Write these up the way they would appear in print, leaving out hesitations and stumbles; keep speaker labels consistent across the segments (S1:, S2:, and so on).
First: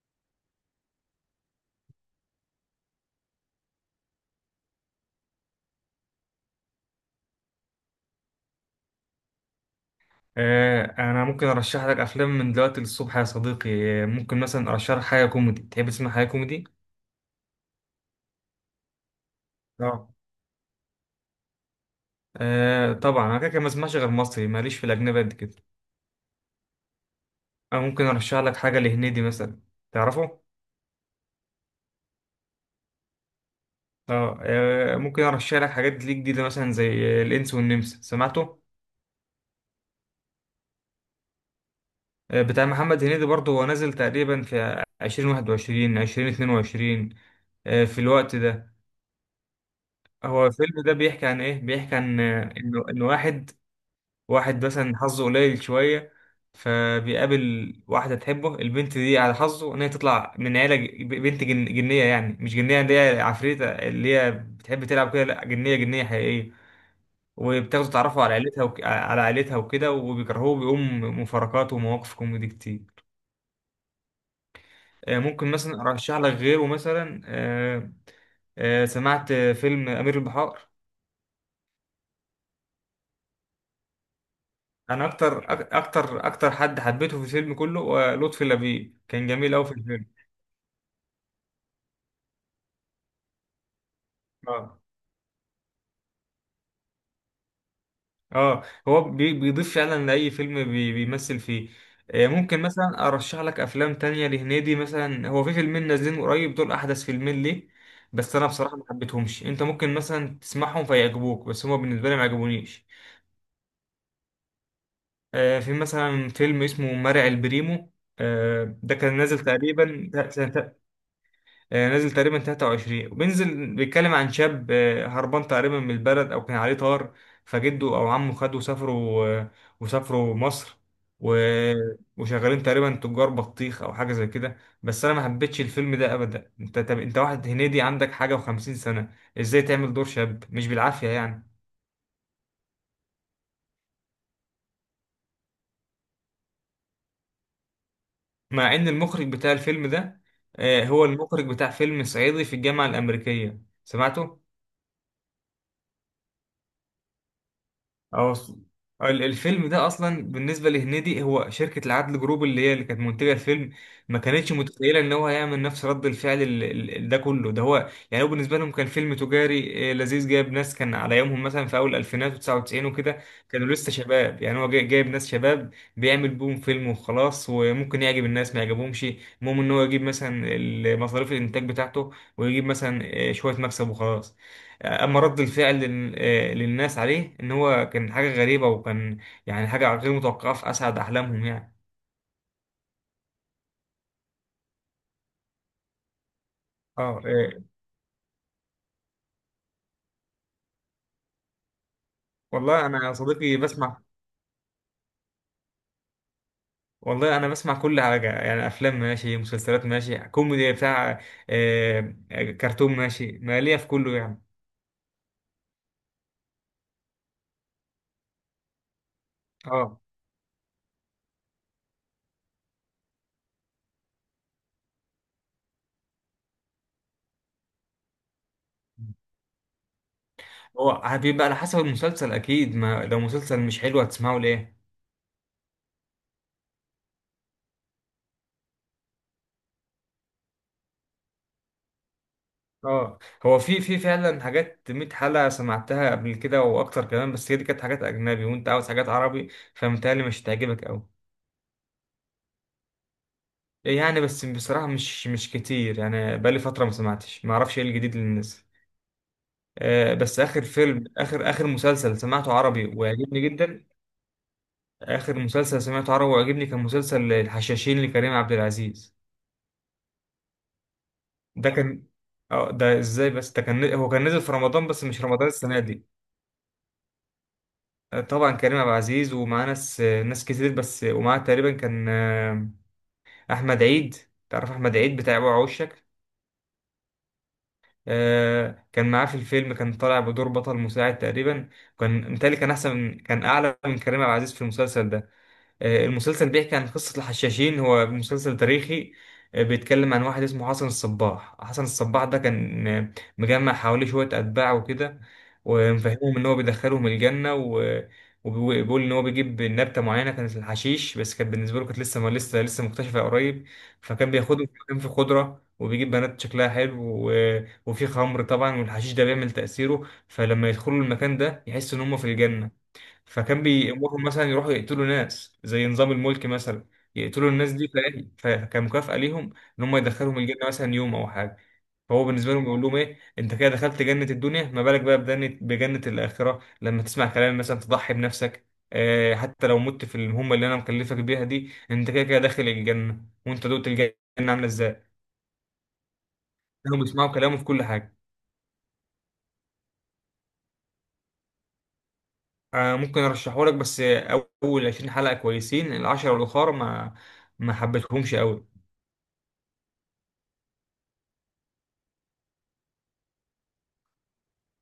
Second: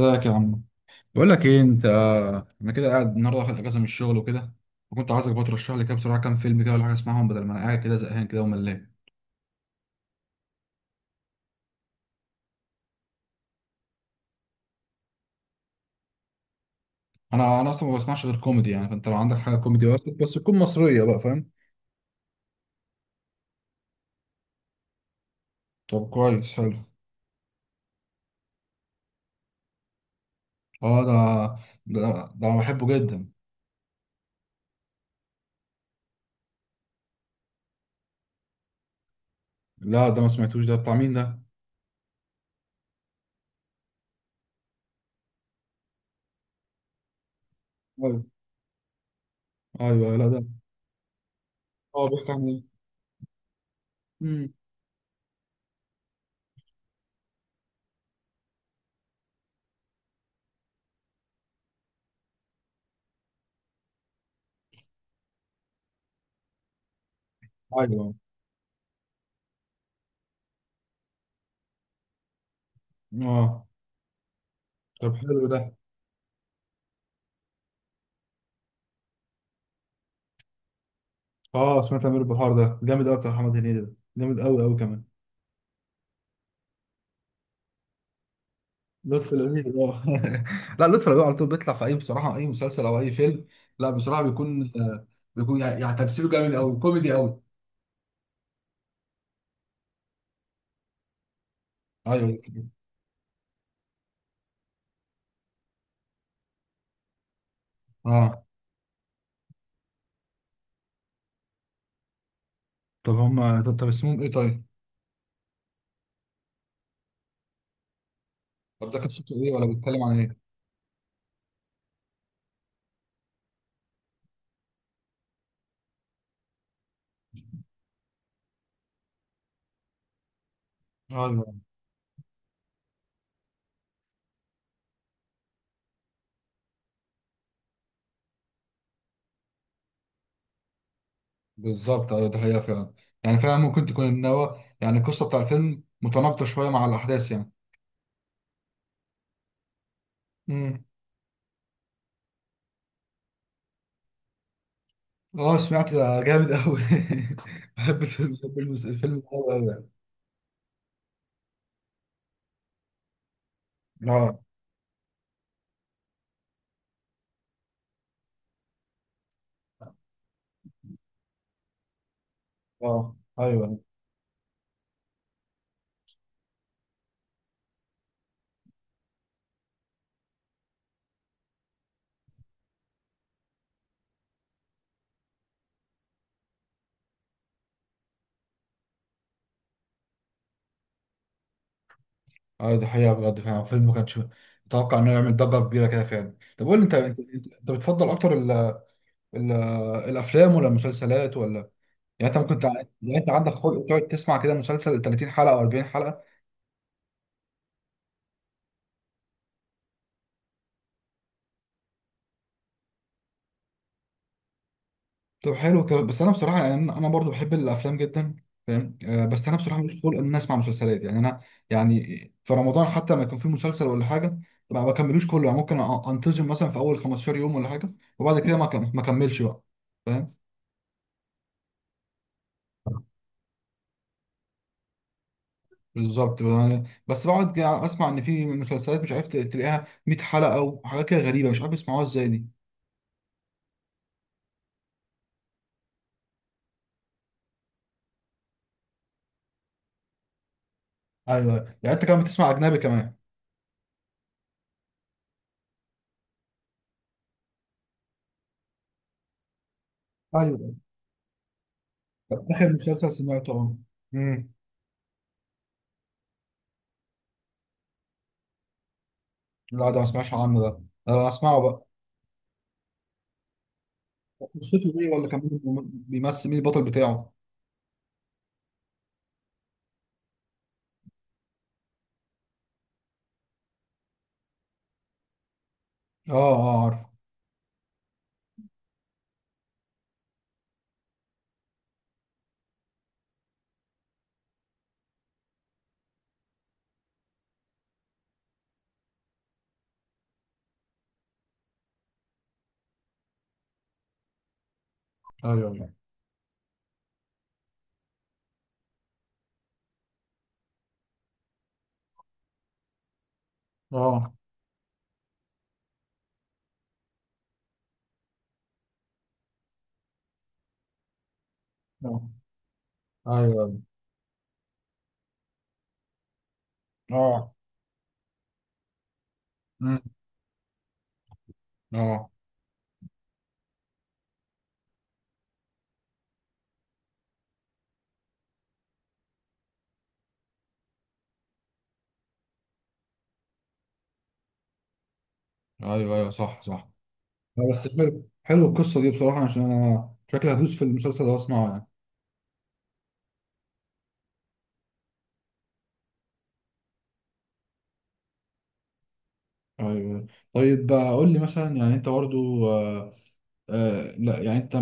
S1: ازيك يا عم؟ بقول لك ايه انت. انا كده قاعد النهارده واخد اجازه من الشغل وكده. وكنت عايزك بقى ترشح لي كده بسرعه كام فيلم كده ولا حاجه اسمعهم بدل ما انا قاعد كده زهقان كده وملان.
S2: انا ممكن ارشح لك افلام من دلوقتي للصبح يا صديقي. ممكن مثلا ارشح لك حاجه كوميدي. تحب تسمع حاجه كوميدي؟
S1: انا اصلا ما بسمعش غير كوميدي يعني، فانت لو عندك حاجه كوميدي بس
S2: اه.
S1: بس تكون مصريه بقى فاهم.
S2: آه طبعا انا كده كده ما اسمعش غير مصري، ماليش في الاجنبي قد كده.
S1: طب كويس حلو.
S2: انا ممكن ارشح لك حاجه لهنيدي مثلا. تعرفه؟
S1: اه، ده انا بحبه جدا.
S2: اه. ممكن ارشح لك حاجات ليه جديده مثلا زي الانس والنمس. سمعته؟
S1: لا، ده ما سمعتوش، ده بتاع مين ده؟
S2: بتاع محمد هنيدي برضه، هو نازل تقريبا في 2021 2022، في
S1: ايوه،
S2: الوقت ده.
S1: ايوه، لا ده.
S2: هو الفيلم ده بيحكي عن ايه؟ بيحكي
S1: اه،
S2: عن
S1: بيحكي عن ايه؟
S2: ان واحد،
S1: امم
S2: واحد مثلا حظه قليل شوية، فبيقابل واحدة تحبه. البنت دي على حظه إن هي تطلع من عيلة ج- بنت جن جنية، يعني مش جنية اللي هي عفريتة اللي هي بتحب تلعب كده، لأ جنية جنية حقيقية. وبتاخده
S1: ايوه.
S2: تعرفه على عيلتها على عيلتها وكده، وبيكرهوه، بيقوم مفارقات ومواقف كوميدي كتير.
S1: اه، طب حلو
S2: ممكن
S1: ده.
S2: مثلا أرشح لك غيره مثلا، سمعت فيلم أمير البحار.
S1: اه، سمعت امير البحار، ده جامد قوي، بتاع محمد هنيدي ده جامد قوي قوي كمان.
S2: أنا أكتر أكتر حد حبيته في الفيلم كله، لطفي لبيب كان
S1: لطفي
S2: جميل أوي في
S1: لبيب آه.
S2: الفيلم.
S1: لا، لطفي لبيب على طول بيطلع في اي، بصراحه اي مسلسل او اي فيلم. لا بصراحه بيكون
S2: آه.
S1: بيكون يعني تمثيله جامد قوي، كوميدي قوي.
S2: اه. هو بيضيف فعلا لأي فيلم بيمثل فيه.
S1: ايوه.
S2: ممكن مثلا ارشح لك افلام تانية لهنيدي مثلا. هو في فيلمين نازلين قريب، دول احدث فيلمين ليه. بس
S1: اه.
S2: انا بصراحة ما حبيتهمش. انت ممكن مثلا تسمعهم فيعجبوك، بس هما بالنسبة لي ما عجبونيش.
S1: طب هم، طب اسمهم ايه طيب؟
S2: في مثلا فيلم اسمه مرعي البريمو،
S1: طب
S2: ده
S1: ده
S2: كان
S1: قصته
S2: نازل
S1: ايه ولا بيتكلم
S2: تقريبا
S1: عن ايه؟
S2: سنة. نازل تقريبا 23 وبينزل. بيتكلم عن شاب هربان تقريبا من البلد او كان عليه طار، فجده او عمه خده وسافروا وسافروا مصر و...
S1: ايوه،
S2: وشغالين تقريبا تجار بطيخ او حاجه زي كده. بس انا ما حبيتش الفيلم ده ابدا. انت طب انت واحد هنيدي عندك حاجه وخمسين سنه، ازاي تعمل دور شاب؟ مش بالعافيه يعني.
S1: بالظبط، ايوه ده حقيقه فعلا. يعني فعلا ممكن تكون ان هو يعني القصه بتاع الفيلم متناقضه شويه مع الاحداث يعني.
S2: مع ان المخرج بتاع الفيلم ده،
S1: امم
S2: هو المخرج بتاع فيلم صعيدي في الجامعه الامريكيه، سمعته.
S1: اه، سمعت ده جامد قوي. بحب الفيلم،
S2: اه.
S1: الفيلم ده قوي
S2: الفيلم ده
S1: يعني.
S2: اصلا بالنسبه لهنيدي، هو شركه العدل جروب اللي كانت منتجه الفيلم، ما
S1: اه.
S2: كانتش متخيله ان هو هيعمل نفس رد الفعل ده كله. ده هو يعني، هو بالنسبه لهم كان فيلم تجاري لذيذ، جايب ناس كان على يومهم مثلا في اول الفينات و99
S1: اه.
S2: وكده، كانوا
S1: ايوه.
S2: لسه شباب يعني. هو جايب ناس شباب، بيعمل بوم فيلم وخلاص، وممكن يعجب الناس ما يعجبهمش. المهم ان هو يجيب مثلا مصاريف الانتاج بتاعته، ويجيب مثلا شويه مكسب وخلاص. اما رد الفعل للناس عليه ان هو كان حاجه غريبه، وكان يعني حاجه غير متوقعه في اسعد احلامهم يعني.
S1: اه، دي حقيقة بجد، فعلا الفيلم ما كانش متوقع انه يعمل ضجة كبيرة كده فعلا. طب قول لي، انت
S2: اه.
S1: انت انت أنت بتفضل اكتر ال الافلام ولا المسلسلات ولا؟ يعني انت ممكن
S2: والله انا يا
S1: يعني انت عندك
S2: صديقي
S1: خلق
S2: بسمع.
S1: تقعد تسمع كده مسلسل 30 حلقة او 40 حلقة؟
S2: والله انا بسمع كل حاجه يعني، افلام ماشي، مسلسلات ماشي، كوميدي بتاع كرتون ماشي، ماليه في كله يعني.
S1: طب حلو كده، بس انا بصراحة يعني انا برضو بحب الافلام جدا فاهم. بس انا بصراحة
S2: اه.
S1: مش خلق ان انا اسمع مسلسلات، يعني انا يعني في رمضان حتى ما يكون في مسلسل ولا حاجة ما بكملوش كله. يعني ممكن انتظم مثلا في اول 15 يوم ولا حاجة، وبعد كده ما اكملش بقى، فاهم.
S2: هو بيبقى على حسب المسلسل اكيد. ما لو مسلسل مش حلو هتسمعه ليه؟
S1: بالظبط، يعني بس بقعد اسمع ان في مسلسلات مش عارف تلاقيها 100 حلقه، وحاجات كده غريبه، مش عارف بيسمعوها ازاي دي.
S2: اه. هو في فعلا حاجات 100 حلقة سمعتها قبل كده واكتر كمان، بس هي دي كانت حاجات اجنبي وانت عاوز حاجات عربي، فمتهيألي مش هتعجبك قوي.
S1: ايوه. يعني انت كمان بتسمع اجنبي كمان؟
S2: يعني بس بصراحة مش كتير يعني، بقالي فترة ما سمعتش، ما اعرفش ايه الجديد اللي نزل. آه، بس اخر
S1: ايوه.
S2: فيلم اخر اخر مسلسل
S1: طب
S2: سمعته
S1: اخر
S2: عربي
S1: مسلسل
S2: وعجبني
S1: سمعته، اه،
S2: جدا.
S1: امم
S2: اخر مسلسل سمعته عربي وعجبني كان مسلسل الحشاشين لكريم عبد العزيز.
S1: لا ده ما سمعش عنه، ده ده انا اسمعه
S2: ده
S1: بقى.
S2: كان. اه، ده ازاي بس. ده كان، هو كان نزل في رمضان،
S1: قصته
S2: بس
S1: ايه،
S2: مش
S1: ولا كان
S2: رمضان السنة
S1: مين
S2: دي.
S1: بيمثل، مين البطل بتاعه؟
S2: طبعا كريم عبد العزيز ومعاه ناس كتير بس، ومعاه تقريبا كان احمد عيد. تعرف احمد عيد بتاع وعوشك؟
S1: اه. اه، عارف.
S2: كان معاه في الفيلم، كان طالع بدور بطل مساعد تقريبا. كان متهيألي كان احسن، كان اعلى من كريم عبد العزيز في المسلسل ده. المسلسل بيحكي عن قصة الحشاشين، هو مسلسل تاريخي. بيتكلم عن واحد اسمه حسن الصباح. حسن الصباح ده كان مجمع حواليه شوية أتباع وكده،
S1: ايوه، ايوه.
S2: ومفهمهم إن هو بيدخلهم الجنة وبيقول إن هو بيجيب نبتة معينة، كانت الحشيش، بس كانت بالنسبة له كانت لسه ما لسه لسه مكتشفة قريب. فكان
S1: اه.
S2: بياخدهم في مكان فيه خضرة، وبيجيب بنات شكلها حلو و... وفي خمر طبعا، والحشيش ده بيعمل تأثيره، فلما يدخلوا المكان ده يحسوا إن هم في
S1: اه،
S2: الجنة. فكان
S1: ايوه.
S2: بيأمرهم مثلا يروحوا يقتلوا ناس زي نظام الملك مثلا، يقتلوا
S1: اه،
S2: الناس دي فلاهي. فكمكافأة ليهم إن هم
S1: امم
S2: يدخلهم الجنة مثلا يوم أو حاجة. فهو
S1: اه،
S2: بالنسبة لهم بيقول لهم إيه، أنت كده دخلت جنة الدنيا، ما بالك بقى بجنة الآخرة لما تسمع كلام مثلا تضحي بنفسك. آه حتى لو مت في المهمة اللي أنا مكلفك بيها دي، أنت كده كده داخل الجنة، وأنت دوت الجنة عاملة إزاي.
S1: ايوه، ايوه، صح، صح.
S2: هم بيسمعوا كلامه في
S1: لا،
S2: كل
S1: بس
S2: حاجة.
S1: حلو، حلو القصه دي بصراحه، عشان انا شكلي هدوس في المسلسل ده واسمعه يعني.
S2: آه ممكن أرشحهولك، بس أول 20 حلقة كويسين، العشرة الأخرى ما حبيتهمش أوي.
S1: ايوه. طيب، قول لي مثلا، يعني انت برضو، لا يعني انت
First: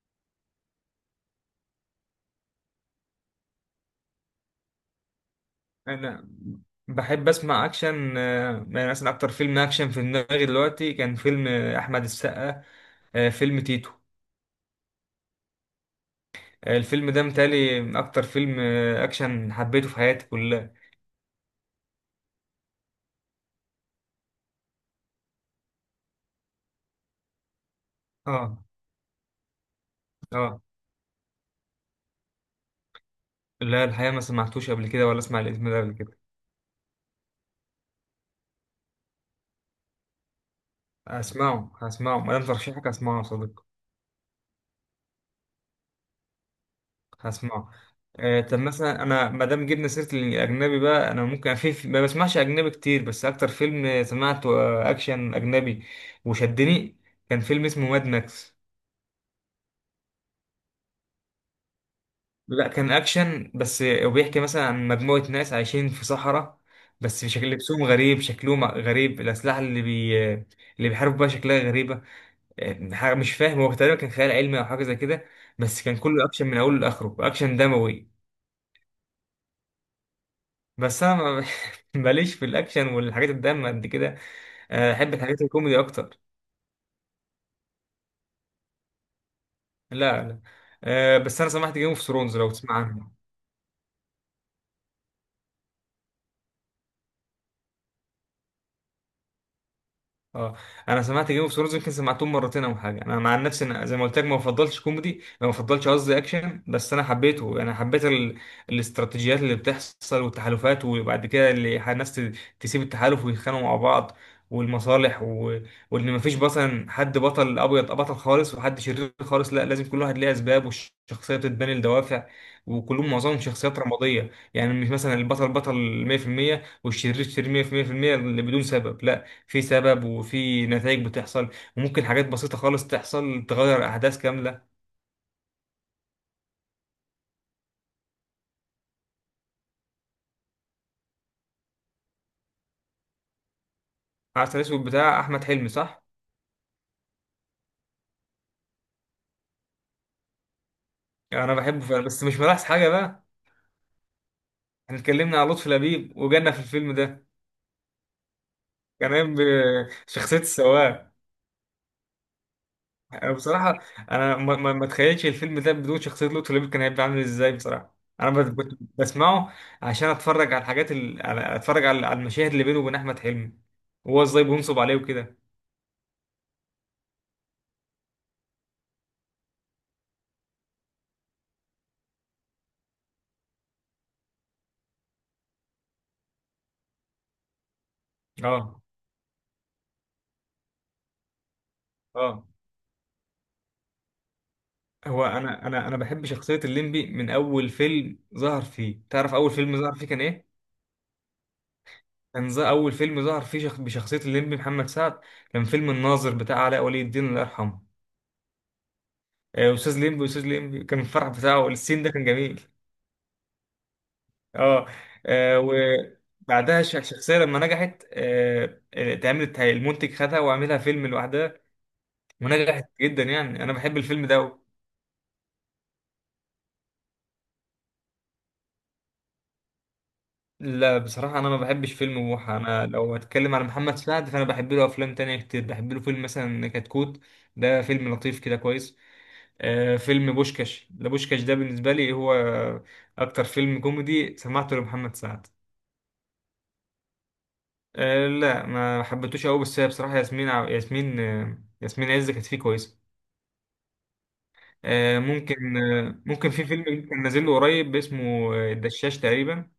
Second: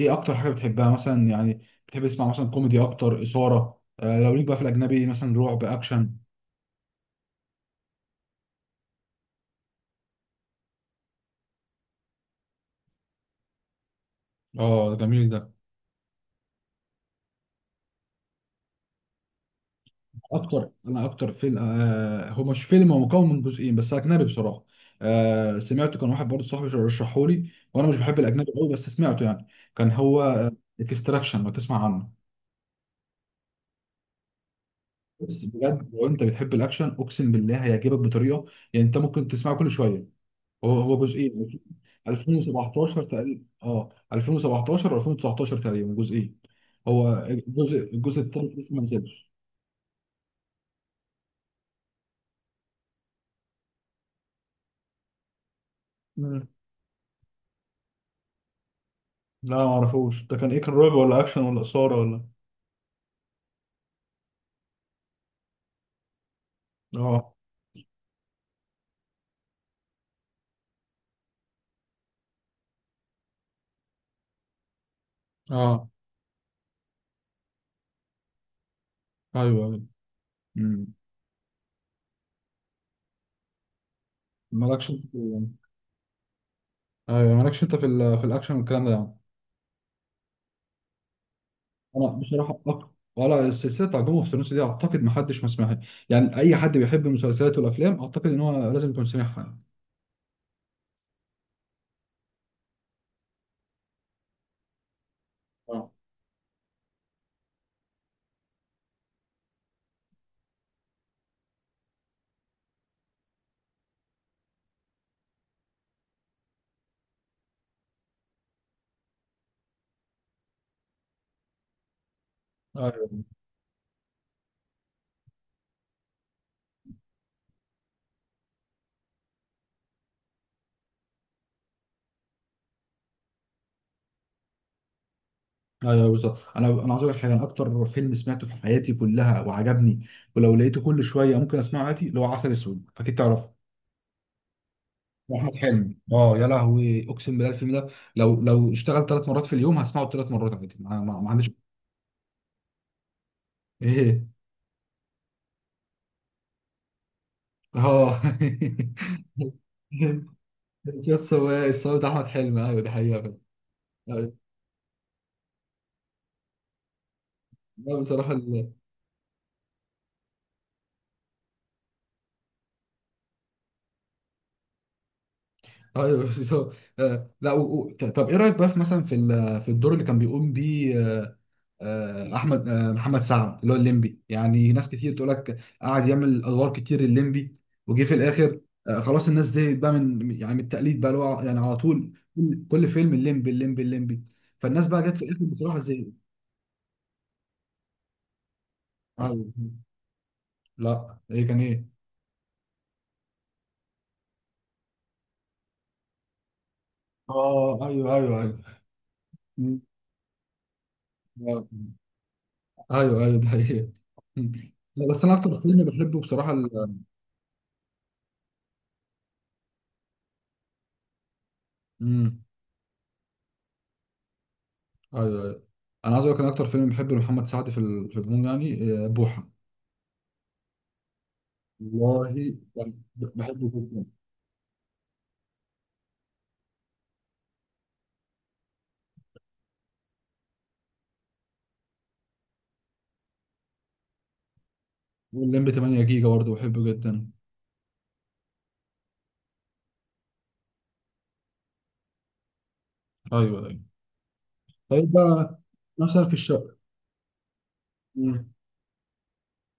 S1: ايه اكتر حاجه بتحبها مثلا يعني؟ بتحب تسمع مثلا كوميدي اكتر، اثاره، لو ليك بقى في الاجنبي مثلا رعب، اكشن.
S2: انا بحب اسمع اكشن، يعني مثلا اكتر فيلم اكشن في دماغي دلوقتي كان فيلم احمد السقا، فيلم تيتو.
S1: اه، جميل ده.
S2: الفيلم ده متهيألي اكتر فيلم اكشن حبيته في حياتي
S1: اكتر،
S2: كلها.
S1: انا اكتر فيلم، هو مش فيلم، هو مكون من جزئين بس اجنبي بصراحه. سمعته، كان واحد برضه صاحبي رشحه لي وانا مش بحب الاجنبي
S2: اه.
S1: قوي بس سمعته يعني. كان هو
S2: اه.
S1: اكستراكشن، لو تسمع عنه.
S2: لا، الحقيقه ما سمعتوش قبل كده ولا اسمع
S1: بس
S2: الاسم ده
S1: بجد
S2: قبل
S1: لو
S2: كده.
S1: انت بتحب الاكشن اقسم بالله هيعجبك بطريقه، يعني انت ممكن تسمعه كل شويه. هو جزئين،
S2: اسمعه، هسمعه ما دام ترشيحك،
S1: 2017
S2: اسمعه يا
S1: تقريبا،
S2: صديقي.
S1: اه 2017 و2019 تقريبا جزئين. هو
S2: هسمعه.
S1: الجزء التالت
S2: طب
S1: لسه ما
S2: مثلا
S1: نزلش.
S2: انا ما دام جبنا سيره الاجنبي بقى، انا ممكن ما بسمعش اجنبي كتير، بس اكتر فيلم سمعته اكشن اجنبي
S1: مم.
S2: وشدني كان فيلم اسمه ماد ماكس.
S1: لا، ما اعرفوش ده، كان ايه؟ كان رعب ولا اكشن ولا اثاره ولا؟
S2: لا كان اكشن بس، وبيحكي مثلا عن مجموعه ناس عايشين في صحراء، بس
S1: اه.
S2: شكل لبسهم غريب، شكلهم غريب، الاسلحه اللي بي آه، اللي بيحاربوا بيها شكلها غريبه. حاجه مش فاهم، هو تقريبا كان خيال علمي او حاجه زي كده. بس
S1: اه،
S2: كان كله اكشن من اوله لاخره، اكشن دموي.
S1: ايوه، ايوه، امم
S2: بس انا ماليش في الاكشن والحاجات الدم قد كده.
S1: مالكش انت
S2: احب الحاجات الكوميدي اكتر.
S1: ايوه، مالكش انت في الاكشن والكلام ده يعني.
S2: لا، لا. بس انا سمعت جيم اوف
S1: انا
S2: ثرونز، لو
S1: بصراحه
S2: تسمع عنه.
S1: ولا السلسله بتاع جون اوف ثرونز دي، اعتقد ما حدش ما سمعها. يعني اي حد بيحب المسلسلات والافلام اعتقد ان هو لازم يكون سمعها يعني.
S2: اه. انا سمعت جيم اوف ثرونز يمكن سمعتهم مرتين او حاجه. انا مع نفسي انا زي ما قلت لك ما بفضلش كوميدي، ما بفضلش قصدي اكشن، بس انا حبيته. انا حبيت الاستراتيجيات اللي بتحصل والتحالفات، وبعد كده اللي الناس تسيب التحالف ويتخانقوا مع بعض، والمصالح وان مفيش مثلا حد بطل ابيض بطل خالص وحد شرير خالص. لا، لازم كل واحد ليه اسباب، والشخصيه بتتبني لدوافع،
S1: اه،
S2: وكلهم معظمهم شخصيات رماديه، يعني مش مثلا البطل بطل 100% والشرير شرير 100% اللي بدون سبب. لا، في سبب وفي نتائج بتحصل، وممكن حاجات بسيطة خالص تحصل تغير أحداث كاملة.
S1: ايوه بالظبط، انا عاوز اقول لك حاجه. انا اكتر فيلم سمعته في حياتي كلها وعجبني، ولو لقيته كل شويه ممكن اسمعه عادي، اللي هو عسل اسود، اكيد تعرفه.
S2: عسل أسود بتاع أحمد
S1: واحمد
S2: حلمي
S1: حلمي،
S2: صح؟
S1: اه يا لهوي، اقسم بالله الفيلم ده لو اشتغل 3 مرات في اليوم هسمعه 3 مرات عادي، ما عنديش
S2: أنا بحبه فعلا بس مش ملاحظ حاجة بقى.
S1: ايه.
S2: احنا اتكلمنا على لطفي لبيب وجانا في الفيلم ده،
S1: اه.
S2: كان قايم بشخصية السواق.
S1: يس، هو الصوت بتاع احمد حلمي، ايوه دي حقيقه
S2: أنا
S1: فعلا.
S2: بصراحة أنا
S1: أيوة.
S2: ما أتخيلش الفيلم ده بدون شخصية لطفي لبيب، كان هيبقى عامل إزاي بصراحة.
S1: لا
S2: أنا
S1: بصراحه
S2: كنت بسمعه عشان أتفرج على الحاجات أتفرج على المشاهد اللي بينه وبين أحمد حلمي، وهو إزاي بينصب عليه وكده.
S1: ايوه بصراحة. لا، طب ايه رايك بقى في مثلا في الدور اللي كان بيقوم بيه، آه، آه، احمد آه، محمد سعد اللي هو الليمبي. يعني ناس كتير تقول لك قعد يعمل ادوار كتير الليمبي وجي في الاخر.
S2: أه.
S1: خلاص الناس دي بقى من، يعني من التقليد بقى، اللي هو يعني على طول
S2: أه.
S1: كل فيلم الليمبي الليمبي الليمبي. فالناس بقى جت في
S2: هو
S1: الاخر
S2: انا
S1: بصراحه زي.
S2: بحب شخصيه الليمبي من اول فيلم ظهر فيه. تعرف
S1: ايوه.
S2: اول فيلم ظهر فيه كان ايه؟
S1: لا، ايه كان ايه؟
S2: كان اول فيلم ظهر فيه بشخصيه الليمبي محمد سعد، كان فيلم الناظر بتاع علاء ولي الدين الله يرحمه.
S1: اه، ايوه، ايوه، ايوه. مم.
S2: استاذ ليمبي استاذ ليمبي كان الفرح
S1: آه،
S2: بتاعه السين ده كان جميل.
S1: ايوه، ايوه ده حقيقي. مم.
S2: اه.
S1: لا، بس انا اكتر فيلم بحبه بصراحه
S2: وبعدها الشخصيه لما نجحت اتعملت، المنتج خدها وعملها فيلم لوحدها
S1: مم.
S2: ونجحت جدا يعني. انا بحب الفيلم ده أوي.
S1: ايوه، ايوه. انا عايز اقول لك إن اكتر فيلم بحبه لمحمد سعد في العموم يعني، بوحه.
S2: لا بصراحة أنا ما بحبش فيلم
S1: والله
S2: بوحة. أنا
S1: يعني
S2: لو هتكلم على
S1: بحبه
S2: محمد
S1: جدا.
S2: سعد فأنا بحب له أفلام تانية كتير. بحب له فيلم مثلا كتكوت، ده فيلم لطيف كده كويس. آه فيلم بوشكاش، ده بوشكاش ده بالنسبة لي هو أكتر فيلم كوميدي سمعته لمحمد سعد.
S1: واللمبي 8 جيجا برضه بحبه جدا.
S2: آه لا ما حبيتوش أوي، بس هي بصراحة ياسمين عز كانت فيه كويسة.
S1: ايوه، ايوه. طيب
S2: آه
S1: بقى
S2: ممكن،
S1: مثلا في
S2: في
S1: الشقه.
S2: فيلم كان نازل له قريب
S1: مم.
S2: اسمه الدشاش تقريبا.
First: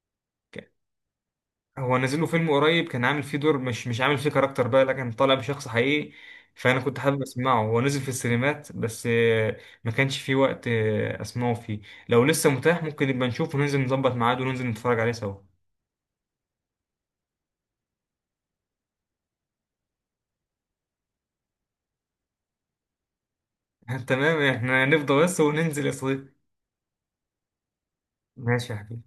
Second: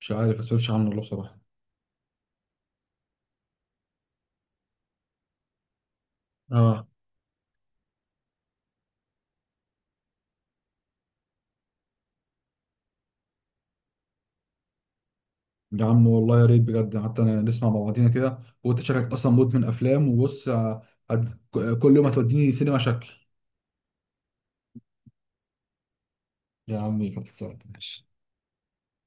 S1: مش عارف، ما سمعتش عنه والله بصراحه.
S2: هو نازل له فيلم قريب كان عامل فيه دور، مش عامل فيه كاركتر بقى لكن طالع بشخص حقيقي. فانا
S1: اه.
S2: كنت حابب اسمعه، هو نزل في السينمات بس ما كانش فيه وقت اسمعه فيه. لو لسه متاح ممكن نبقى نشوف وننزل نظبط ميعاد وننزل نتفرج عليه سوا.
S1: يا عم والله يا ريت بجد، حتى أنا نسمع مع بعضينا كده. وانت شكلك اصلا مدمن افلام، وبص هت- كل يوم هتوديني سينما شكل.
S2: تمام، احنا نفضى بس وننزل يا صديقي.
S1: يا عمي خلصان ماشي.
S2: ماشي يا حبيبي.